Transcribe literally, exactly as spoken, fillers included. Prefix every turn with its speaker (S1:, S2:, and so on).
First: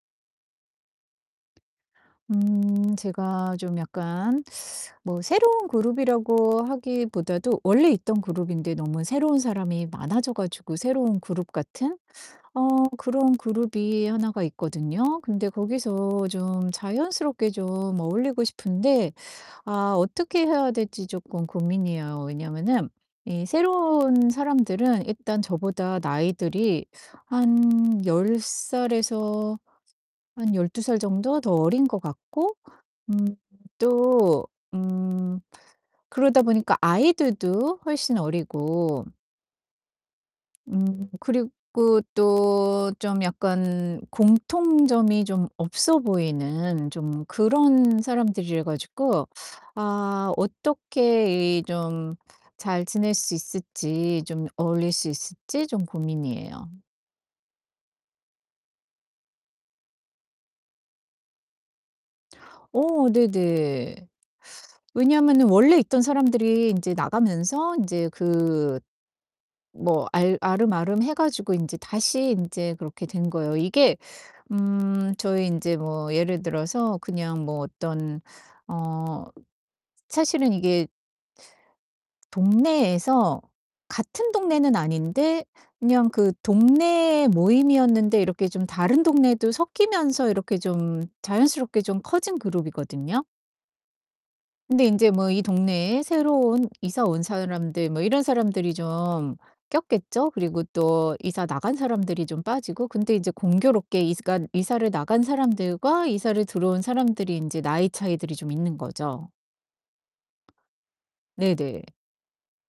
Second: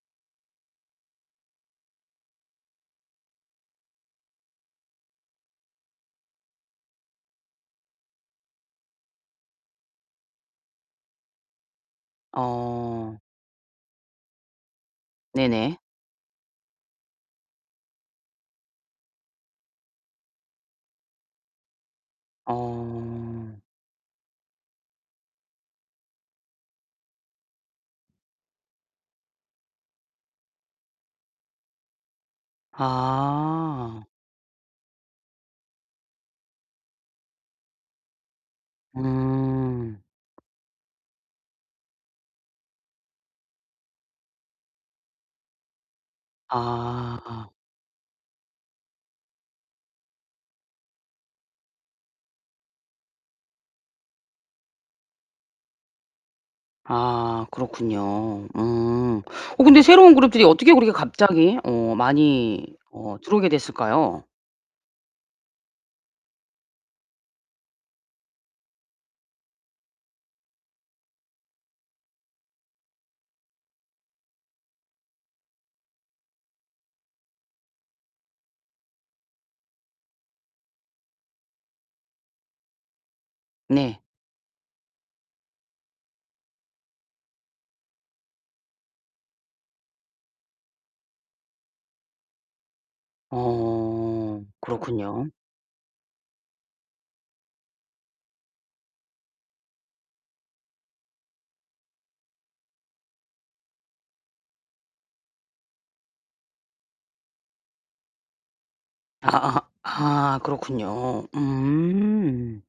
S1: 음 제가 좀 약간 뭐 새로운 그룹이라고 하기보다도 원래 있던 그룹인데 너무 새로운 사람이 많아져 가지고 새로운 그룹 같은 어
S2: 어.
S1: 그런 그룹이 하나가 있거든요. 근데
S2: 네네.
S1: 거기서 좀 자연스럽게 좀 어울리고 싶은데 아 어떻게 해야 될지 쪼끔 고민이에요. 왜냐하면은 이
S2: 어.
S1: 새로운 사람들은 일단 저보다 나이들이 한 열 살에서 한 열두 살 정도 더 어린 것 같고 음
S2: 아.
S1: 또 음 그러다 보니까 아이들도 훨씬 어리고
S2: 음.
S1: 음 그리고 또 좀 약간 공통점이 좀 없어 보이는 좀
S2: 아.
S1: 그런 사람들이어 가지고 아 어떻게 이 좀 잘 지낼 수 있을지 좀 어울릴 수 있을지 좀 고민이에요.
S2: 아, 그렇군요. 음. 어 근데 새로운 그룹들이 어떻게 그렇게 갑자기 어 많이
S1: 어
S2: 어 들어오게
S1: 네네.
S2: 됐을까요?
S1: 왜냐면은 원래 있던 사람들이 인제 나가면서 인제 그 뭐 알 알음알음 해 가지고 인제 다시 인제 그렇게 된 거예요. 이게 음 저희 인제 뭐 예를 들어서 그냥 뭐 어떤 어 사실은 이게 동네에서
S2: 네.
S1: 같은 동네는 아닌데 그냥 그 동네 모임이었는데 이렇게 좀 다른 동네도 섞이면서 이렇게 좀 자연스럽게 좀 커진 그룹이거든요.
S2: 어,
S1: 근데 인제 뭐
S2: 그렇군요.
S1: 이 동네에 새로 온 이사 온 사람들 뭐 이런 사람들이 좀 꼈겠죠? 그리고 또 이사 나간 사람들이 좀 빠지고. 근데 인제 공교롭게 이사 간 이사를 나간 사람들과 이사를 들어온 사람들이 인제 나이 차이들이 좀 있는 거죠.
S2: 아아 아, 그렇군요.
S1: 네네.
S2: 음.